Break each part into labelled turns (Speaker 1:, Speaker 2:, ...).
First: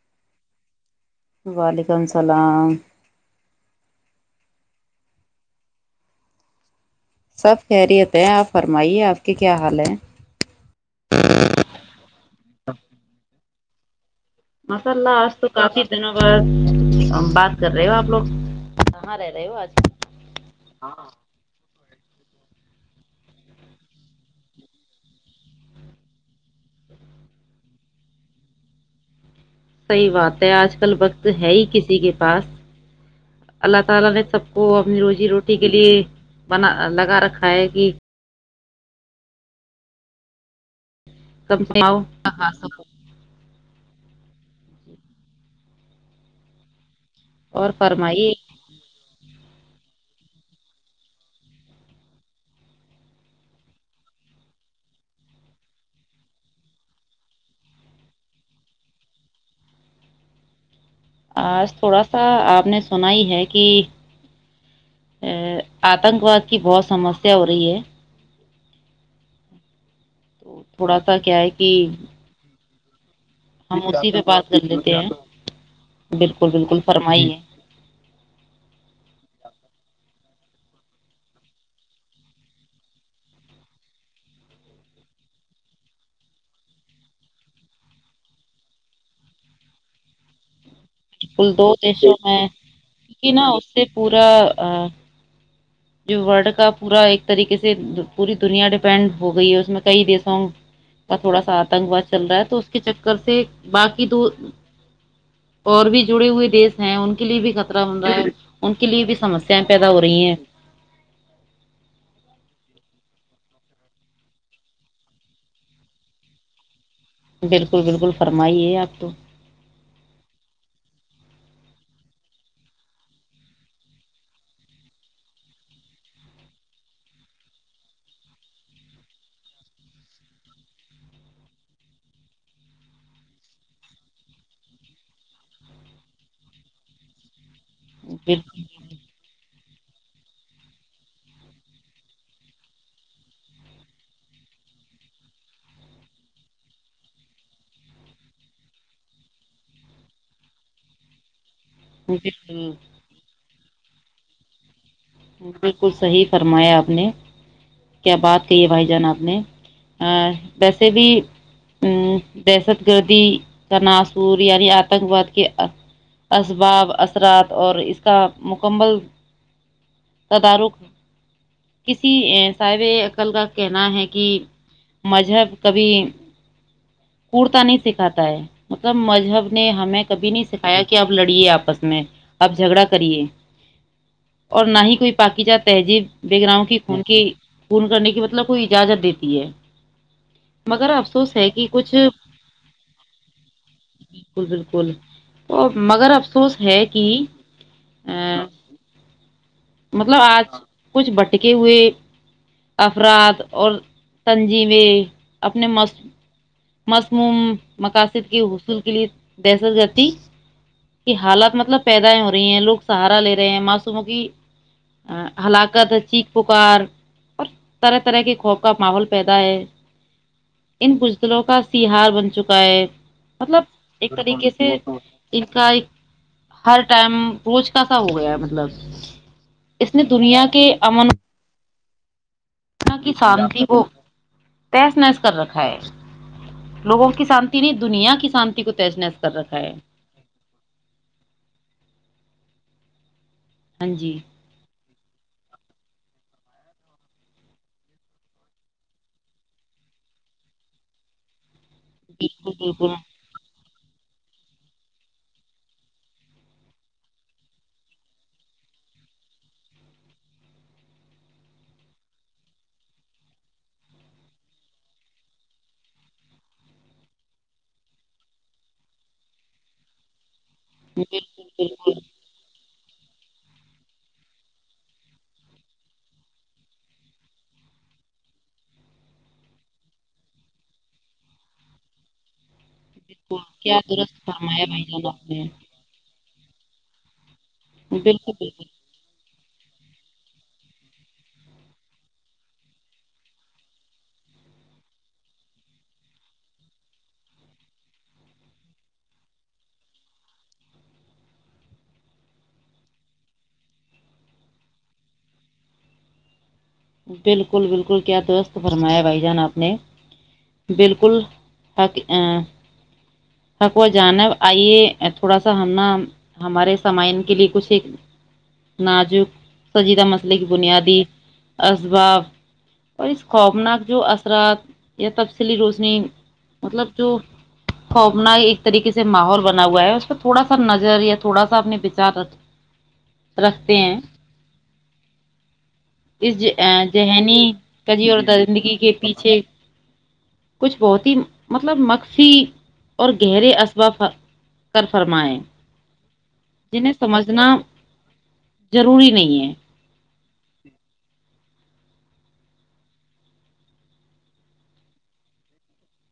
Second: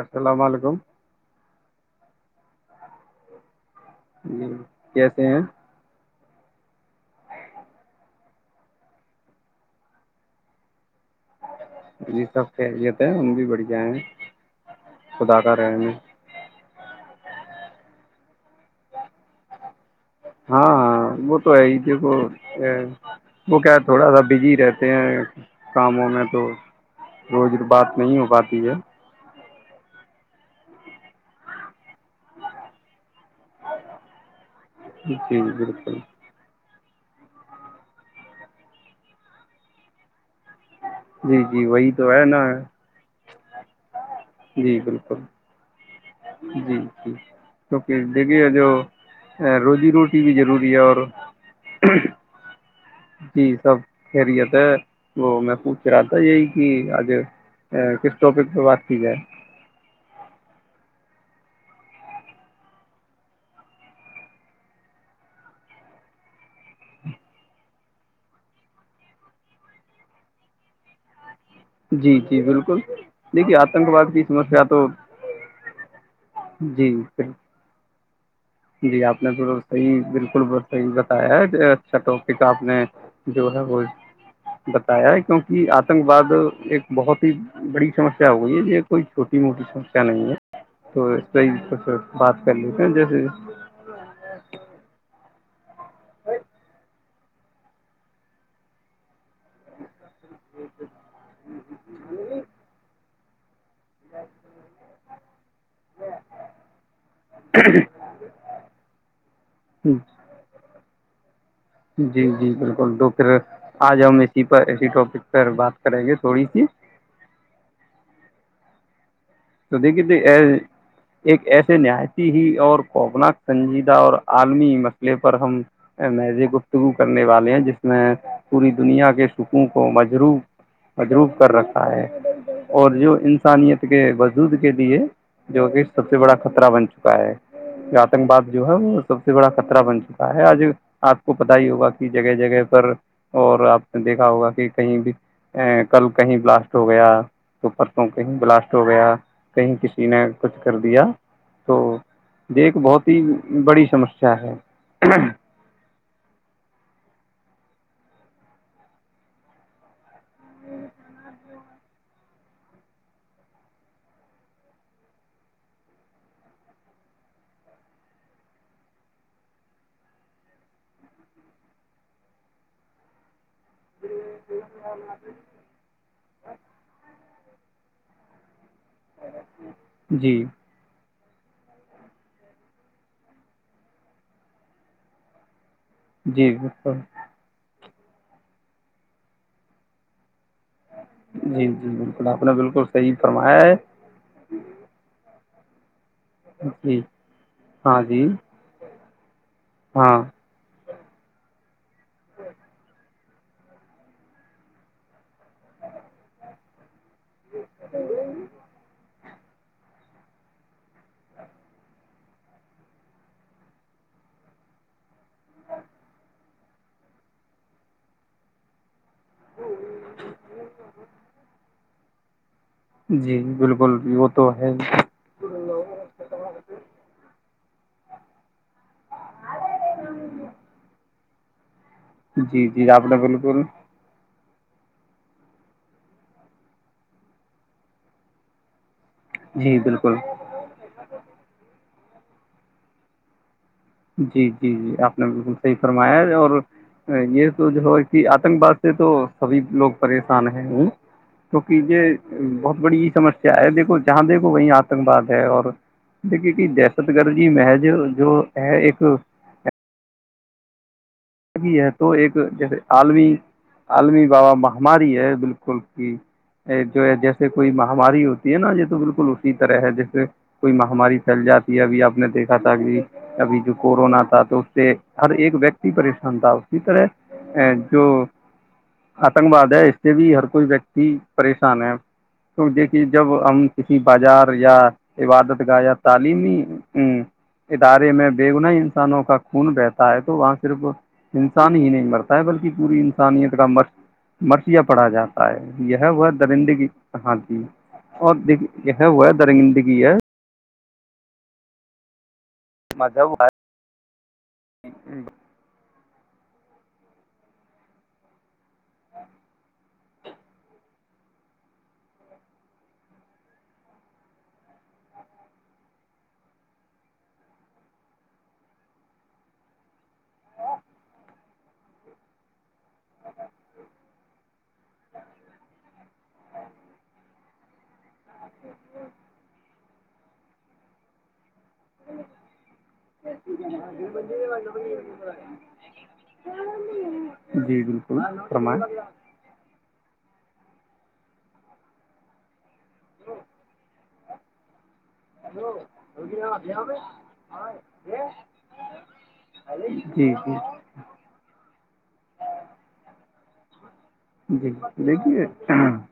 Speaker 1: السلام علیکم [unintelligible]
Speaker 2: وعلیکم السلام [unintelligible]
Speaker 1: جی کیسے ہیں [unintelligible]
Speaker 2: سب خیریت ہے آپ فرمائیے آپ کے کیا حال ہے [unintelligible]
Speaker 1: جی سب خیلیت ہے ان بھی بڑی [unintelligible] ج [inaudible]
Speaker 2: مساللہہ آج تو کافی دنوں بعد [unintelligible] بات کر رہے ہو آپ لوگ کہاں رہ رہے ہو آج [unintelligible]
Speaker 1: ہاں ہاں وہ تو ہے [unintelligible] د وہ کیا تھوڑا سا بزی رہتے ہیں کاموں میں تو روز بات نہیں ہو پاتی ہے [unintelligible]
Speaker 2: صحیح بات ہے آج کل وقت ہے ہی کسی کے پاس اللہ تعالی نے سب [unintelligible] وہ کو اپنی روزی
Speaker 1: جی
Speaker 2: روٹی کے لیے
Speaker 1: بالکل
Speaker 2: بنا لگا رکھا ہے کہ [inaudible]
Speaker 1: جی جی
Speaker 2: کم سے
Speaker 1: وہی
Speaker 2: آؤ
Speaker 1: تو ہے نا ہے [inaudible] جی بالکل جی [inaudible]
Speaker 2: اور
Speaker 1: کیکہ
Speaker 2: فرمائیے
Speaker 1: دیکھیے جو [inaudible] ا روزی روٹی بھی ضروری ہے اور [inaudible] جی سب خیریت ہے وہ میں پوچھ رہا تھا یہی کہ آج کس ٹاپک پہ بات کی جائے [inaudible]
Speaker 2: آج تھوڑا سا آپ نے سنا ہی ہے کہ ا آتنک واد کی بہت سمسیا ہو رہی ہے [inaudible] تو تھوڑا سا کیا ہے [inaudible]
Speaker 1: جی جی بالکل [inaudible] دیکھیے
Speaker 2: ہم
Speaker 1: آتنک
Speaker 2: اسی
Speaker 1: واد
Speaker 2: پہ
Speaker 1: کی
Speaker 2: بات کر
Speaker 1: سمسیا تو
Speaker 2: لیتے ہیں بالکل بالکل
Speaker 1: جی
Speaker 2: فرمائیے [inaudible]
Speaker 1: جی آپ نے تو صحی بالکل صحیح بتایا ہے اچھا ٹاپک آپ نے جو ہے وہ بتایا ہے کیونکہ آتنک واد ایک بہت ہی بڑی سمسیا ہو گئی ہے یہ کوئی چھوٹی موٹی سمسیا نہیں ہے [inaudible] تو
Speaker 2: کل دو
Speaker 1: صحیح
Speaker 2: دیشوں
Speaker 1: بات
Speaker 2: میں
Speaker 1: کر لیتے ہیں جیسے
Speaker 2: کہ
Speaker 1: [inaudible]
Speaker 2: اس سے پورا ا [inaudible] جو ورلڈ کا پورا ایک طریقے سے پوری دنیا ڈیپینڈ [inaudible] ہو گئی ہے اس میں کئی دیسوں کا تھوڑا سا آتنک واد چل رہا ہے تو اس کے چر [inaudible] سے [inaudible] باقی دو اور بھی جڑے ہوئے دیش ہیں ان کے لیے بھی خطرہ بن رہا ہے ان کے لیے بھی سمسیایں پیدا ہو رہی ہیں
Speaker 1: جی جی بالکل تو پھر آج ہم اسی پر اسی ٹاپک پر بات کریں گے تھوڑی سی
Speaker 2: بالکل بالکل فرمائیے آپ تو
Speaker 1: تو دیکھیے ایک ایسے نہایتی ہی اور کووپناک سنجیدہ اور عالمی مسئلے پر ہم میز گفتگو کرنے والے ہیں جس میں پوری دنیا کے سکوں کو مجرو مجروب کر رکھا ہے اور جو انسانیت کے دودھ کے دیے جو کہ سب سے بڑا خطرہ بن چکا ہے آتنک باد
Speaker 2: بالکل
Speaker 1: جو ہے وہ سب سے بڑا [inaudible] کہیں کسی نے کچھ کر دیا تو
Speaker 2: بالکل
Speaker 1: دیکھ بہت ہی بڑی [inaudible]
Speaker 2: بالکل صحیح فرمایا آپ نے کیا بات کہی ہے بھائی جان آپ نے ویسے بھی ا دہشت گردی کا ناصور یعنی آتنک واد کے اسباب اثرات اور اس کا مکمل تدارک کسی صاب عقل کا کہنا ہے کہ مذہب کبھی [inaudible] کوڑتا نہیں سکھاتا ہے مطلب مذہب نے ہمیں کبھی
Speaker 1: جی
Speaker 2: نہیں سکھایا کہ اب لڑیے آپس میں آپ جھگڑا کریے اور نہ ہی کو کوئی باقی جات تہذیب
Speaker 1: جی
Speaker 2: بغگراؤ کی
Speaker 1: بالکل
Speaker 2: خون کی پ کرنے کی مطلب کوئی اجازت دیتی ہے مگر افسوس ہے کہ
Speaker 1: جی جی
Speaker 2: کچھ
Speaker 1: بالکل آپ نے بالکل صحیح فرمایا ہے [unintelligible]
Speaker 2: وہ مگر اب مفسوس ہے
Speaker 1: جی
Speaker 2: کہ
Speaker 1: ہاں جی
Speaker 2: ا
Speaker 1: ہاں
Speaker 2: مطلب آج کچھ بٹکے ہوئے افراد اور تنظیمیں اپنے مصموم مقاصد کے حصول کے لیے دہشت گردی کی حالات مطلب پیدائ ہو رہی ہیں لوگ سہارا لے رہے ہیں معصوموں کی حلاکت چی پکار اور طرح طرح کے خوف کا ماحول پیدا ہے ان بجتلوں کا سہار بنتا
Speaker 1: جی
Speaker 2: مطلب
Speaker 1: بالکل
Speaker 2: ایک
Speaker 1: وہ تو
Speaker 2: طریقے
Speaker 1: ہے
Speaker 2: سے ان کا ایک ہر ٹائم بوچ تسا ہو گیا مطلب اس نے دنیا کے امن
Speaker 1: جی جی آپ نے بالکل
Speaker 2: تیش نس کر رکھا ہے لوگوں کی شانتی نہیں دنیا کی شانتی کو تیش نحس
Speaker 1: جی بالکل [unintelligible] جی جی جی آپ نے بالکل صحیح فرمایا اور یہ تو جو ہے کہ آتنک باد سے تو سبھی لوگ پریشان ہیں ہ کیک یہ
Speaker 2: بالکل
Speaker 1: بہت
Speaker 2: بالکل
Speaker 1: بڑی سمسیا ہے دیک جہاں دیکھو وہی آتنکواد ہے اور دیکھیے کہ دہشت گرد جی محج جو ا ایک بھی ہے تو ایک جیسے عالمی عالمی بابا مہاماری ہے بالکل کہ جو ہے جیسے کوئی مہاماری ہوتی ہے نا یہ تو بالکل اسی طرح ہے جیسے کوئی مہاری
Speaker 2: بالکل
Speaker 1: پھیل جاتی ہے ابھی
Speaker 2: بالکل
Speaker 1: آپ نے دیکھا تھا کہ ابھی جو کورونا تھا تو اس سے ہر ایک ویکتی پریشان ان اسی طرح ا جو آتنک واد ہے اس سے بھی ہر کوئی ویکتی پریشان ہے تو دیکھیے جب
Speaker 2: بالکل
Speaker 1: ہم
Speaker 2: کیا
Speaker 1: کسی
Speaker 2: درست
Speaker 1: بازار
Speaker 2: فرمایا
Speaker 1: یا
Speaker 2: بھائی جان آپ نے
Speaker 1: عبادت گایا تعلیمی ہ ادارے میں
Speaker 2: بالکل
Speaker 1: بے گنائی انسانوں کا خون بہتا ہے تو وہاں صرف انسان ہی نہیں مرتا ہے بلکہ پوری انسانیت کا مر مرثیا پڑا جاتا ہے یہ وہ درندگی ہاں جی اور د یہ وہ ہے درندگی ہے مھا وار [unintelligible]
Speaker 2: بالکل بالکل کیا دوست تو فرمایا بھائی جان آپ نے بالکل حق ا حق و جانب آئیے تھوڑا سا ہم ن ہمارے سامعن کے لیے کچھ ایک نازک سجیدہ مسئلے کی بنیادی اباب اور اس خوفناک جو اثرات یا تفصیلی روشنی مطلب جو خو اپنا ایک طریقے سے ماحول بنا ہوا ہے تھوڑا سا نظر یا تھوڑا سا اپنے وچار رکھ رکھتے ہیں
Speaker 1: مڑ بڑ [unintelligible]
Speaker 2: اس ذہنی کجی اور درندگی
Speaker 1: فرمائیں
Speaker 2: کے پیچھے کچھ بہت ہی مطلب مکسی اور گہرے اسباب کر فرمائے
Speaker 1: ہیلو
Speaker 2: سمجھنا ضروری نہیں ہے
Speaker 1: جی ج [inaudible] جی دیکھیے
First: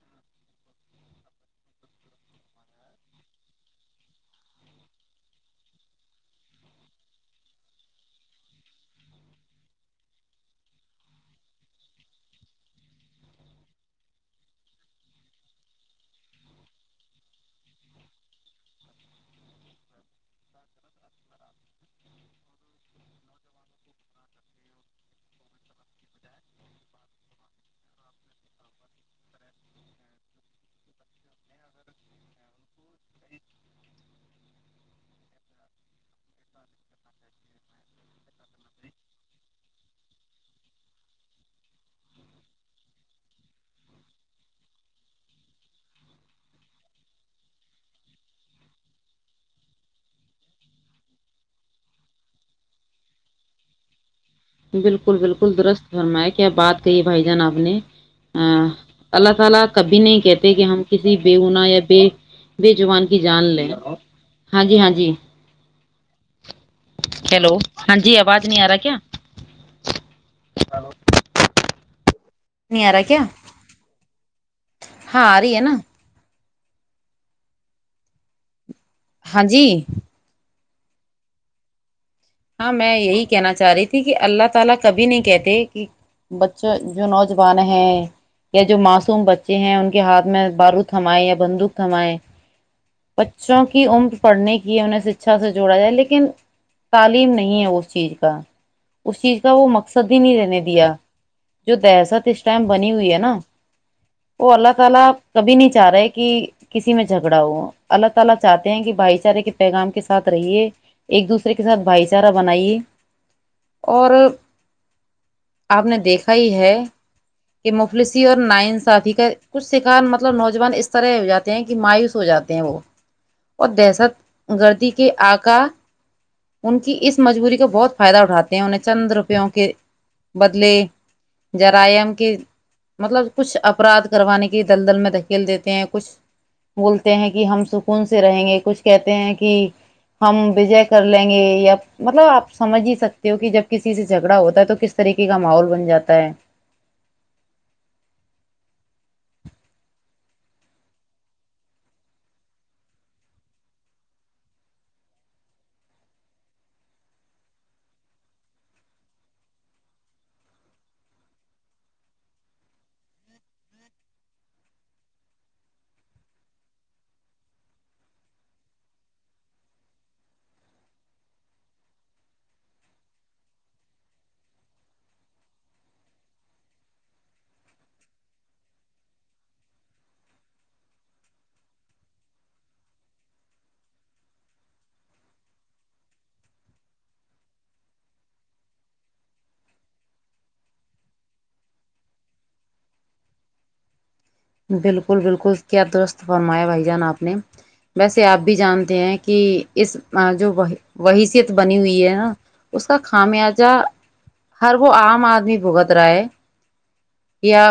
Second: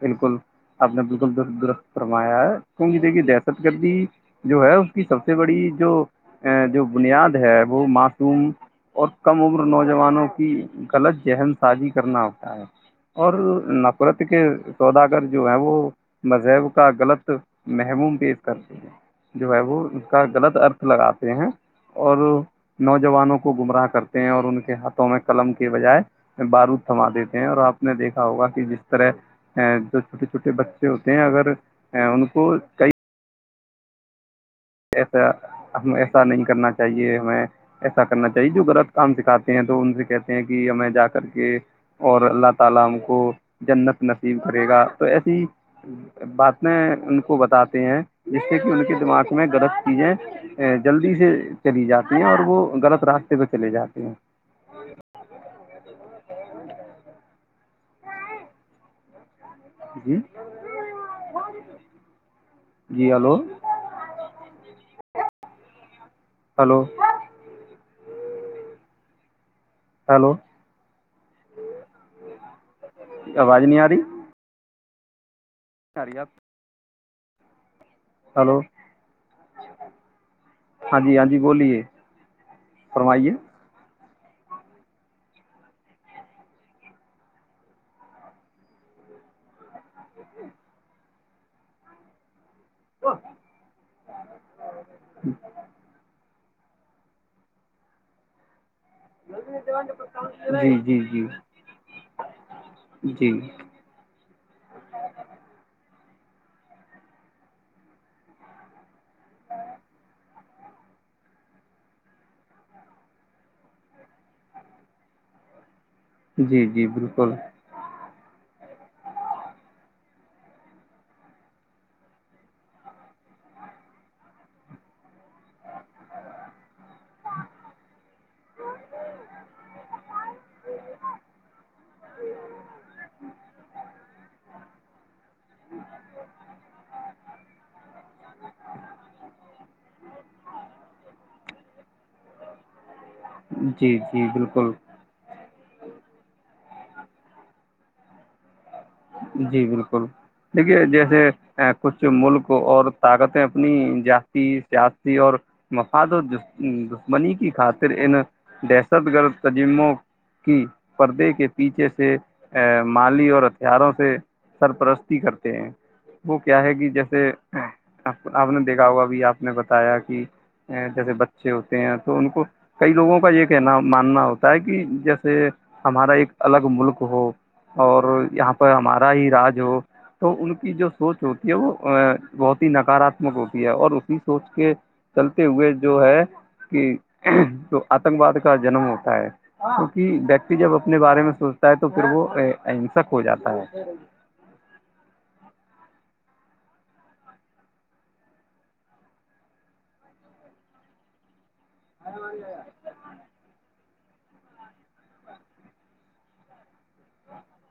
Speaker 1: بالکل آپ نے بالکل درست درست فرمایا ہے کیونکہ دیکھیے دہشت گردی جو ہے اس کی سب سے بڑی جو جو بنیاد ہے وہ معصوم اور کم عمر نوجوانوں کی غلط ذہن سازی کرنا ہوتا ہے اور نفرت کے سوداگر جو ہے وہ مذہب کا غلط محموم پیش کرتے ہیں جو ہے وہ اس کا غلط ارتھ لگاتے ہیں اور نوجوانوں کو گمراہ کرتے ہیں اور ان کے ہاتھوں میں قلم کے بجائے بارود تھما دیتے ہیں اور آپ نے دیکھا ہوگا کہ جس طرح جو چھوٹے چھوٹے بچے ہوتے ہیں اگر ان کو کئی [inaudible] غلط چیزیں جلدی سے چلی جاتی ہیں اور وہ غلط راستے پہ چلے جاتے ہیں
Speaker 2: بالکل بالکل درست بنما ہے کیا بات کہیے بھائی جان آپ اپ نے اللہ خال کبھی
Speaker 1: جی
Speaker 2: نہیں کہتے کہ ہم کسی بےگنا یا بے بےجبان
Speaker 1: جی
Speaker 2: کی
Speaker 1: ہلو
Speaker 2: جان لیں ہاں جی ہاں جی
Speaker 1: ہلو
Speaker 2: ہیلو ہاں جی آواز نہیں آ رہا کیا
Speaker 1: ہلو
Speaker 2: نہیں آ رہا کیا
Speaker 1: آواز نہیں آ رہی
Speaker 2: ہاں ا رہ ہے نا
Speaker 1: [inaudible] ہلو
Speaker 2: ہاں جی
Speaker 1: ہاں جی ہاں جی بولیے
Speaker 2: ہاں میں یہی
Speaker 1: فرمائیے
Speaker 2: کہنا چاہ رہی تھی ٹھیک ہے اللہ تعالی کبھی نہیں کہتے بچہ جو نوجوان ہے یا جو معصوم بچے ہیں ان کے ہاتھ میں بارو تھمائے یا بندوق تھمائیں بچوں کی عمر پڑھنے کی انہیں شکچھا سے جوڑا جائے لیکن تعلیم نہیں ہے اس چیز کا اس چیز کا وہ مقصد ہی نہیں رہنے
Speaker 1: جی
Speaker 2: دیا
Speaker 1: جی جی
Speaker 2: جو دہشت اس ٹائم بنی ہوئی ہے نا
Speaker 1: جی
Speaker 2: وہ اللہ تعالی کبھی نہیں چاہ رہے کہ کسی میں جھگڑا ہوا ہوں اللہ تعالی چاہتے ہیں کہ بھائی چارے کے پیغام کے ساتھ رہیے ایک دوسرے کے ساتھ بھائی چارہ بنائیے اور آپ نے دیکھا ہی
Speaker 1: جی
Speaker 2: ہے
Speaker 1: جی بالکل
Speaker 2: کہ مفلسی اور نائن ساتھی کا کچھ شکار مطلب نوجوان اس طرح ہو جاتے ہیں کہ مایوس ہو جاتے ہیں وہ اور دہشت گردی کے آکا ان کی اس مجبوری کا بہت فائدہ اٹھاتے ہیں انیں چند روپوں کے بدلے جرائم کے مطلب کچھ افراد کروانے کی دلدل میں دھکیل دیتے ہیں کچھ بولتے ہیں کہ ہم سکون سے رہیں گے کچھ کہتے ہیں کہ ہم وجے کر لیں گے یا مطلب آپ سمجھ ہی سکتے کہ جب
Speaker 1: جی
Speaker 2: کسی سے
Speaker 1: جی
Speaker 2: جھگڑا ہوتا
Speaker 1: بالکل
Speaker 2: تو کس طریقے کا ماحول ب جاتا ہے
Speaker 1: جی بالکل دیکھیے جیسے کچھ ملک اور طاقتیں اپنی ذاتی سیاسی اور مفاد و دشمنی کی خاطر ان دہشت گرد تجموں کی پردے کے پیچھے سے مالی اور پیاروں سے سرپرستی کرتے ہیں وہ کیا ہے کہ جیسے آپ نے دیکھا ہوگا ا بھی آپ نے بتایا کہ جیسے بچے ہوتے ہیں تو ان کو کئی لوگوں کا یہ کہنا ماننا ہوتا ہے کہ جیسے ہمارا ایک الگ ملک ہو اور یہاں ہمارا ہی راج ہو تو ان کی جو سوچ ہوتی ہے وہ بہت ہی نکاراتمک ہوتی ہے اور اسی سوچ کے چلتے ہوئے جو ہے کہ جو آتنک واد کا جنم ہوتا ہے کیونکہ ویکتی جب اپنے بارے میں سوچتا ہے تو پھر وہ اہنسک ہو جاتا ہے [inaudible]
Speaker 2: بالکل بالکل کیا درست فرمایا بھائی جان آپ نے ویسے آپ بھی جانتے ہیں کہ اس جو وہی سے بنی ہوئی ہے نا اس کا خامیازہ ہر وہ عام آدمی بھگت رہا ہے یا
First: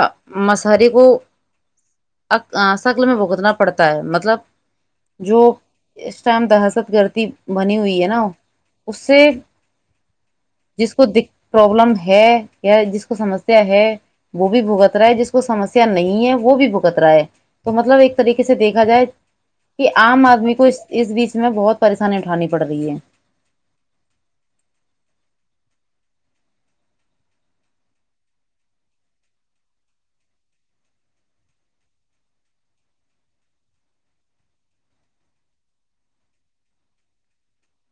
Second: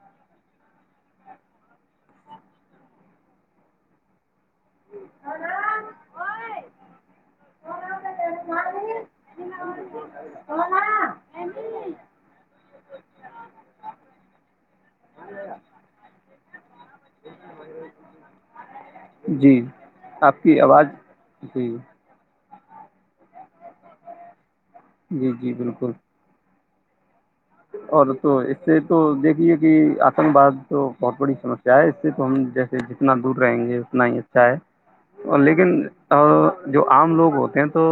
Speaker 2: مسہاری کو شکل میں بھگتنا پڑتا ہے مطلب جو اس ٹائم دہشت گردی بنی ہوئی ہے نا اس سے جس کو د پرابلم ہے جس کو سمسیا ہے وہ بھی بھگت رہا ہے جس کو سمسیا نہیں ہے وہ بھی بکت رہا ہے تو مطلب ایک طریقے سے دیکھ کہ جائے
Speaker 1: جی
Speaker 2: کہ آام
Speaker 1: آپ
Speaker 2: آدمی
Speaker 1: کی
Speaker 2: کو
Speaker 1: آواز
Speaker 2: اس بیچ میں
Speaker 1: جی
Speaker 2: بہت پریشانی اٹھانی پڑ بڑھ گئی ہے
Speaker 1: جی جی بالکل اور تو اس سے تو دیکھیے کہ آتنک باد تو بہت بڑی سمسیا ہے اس سے تو ہم جیسے جتنا دور رہیں گے اتنا ہی اچھا ہے لیکن جو عام لوگ ہوتے ہیں تو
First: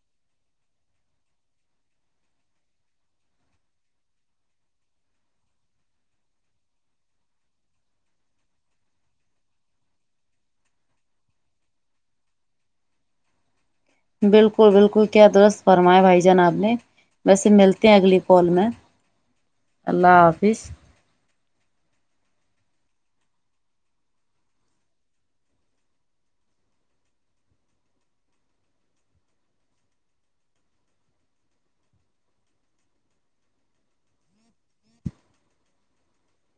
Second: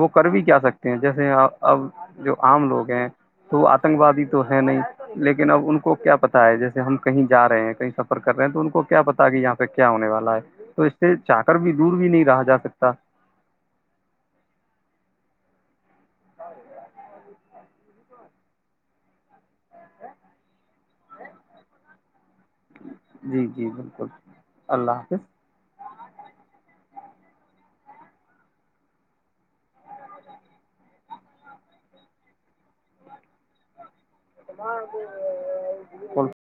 Speaker 1: وہ کر بھی کیا سکتے ہیں جیسے اب جو عام لوگ ہیں تو آتنک وادی تو ہے نہیں لیکن اب ان کو کیا پتا ہے جیسے ہم کہیں جا رہے ہیں کہیں سفر کر رہے ہیں تو ان کو کیا پتا کہ یہاں پہ کیا ہونے والا ہے تو اس سے چا کر بھی دور بھی نہیں رہا جا سکتا
Speaker 2: بالکل بالکل کیا درست بات فرمایا بھائی جان آپ نے ویسے ملتا ملتے ہیں اگلی کال میں اللہ حافظ
Speaker 1: جی جی بالکل اللہ حافظ [inaudible]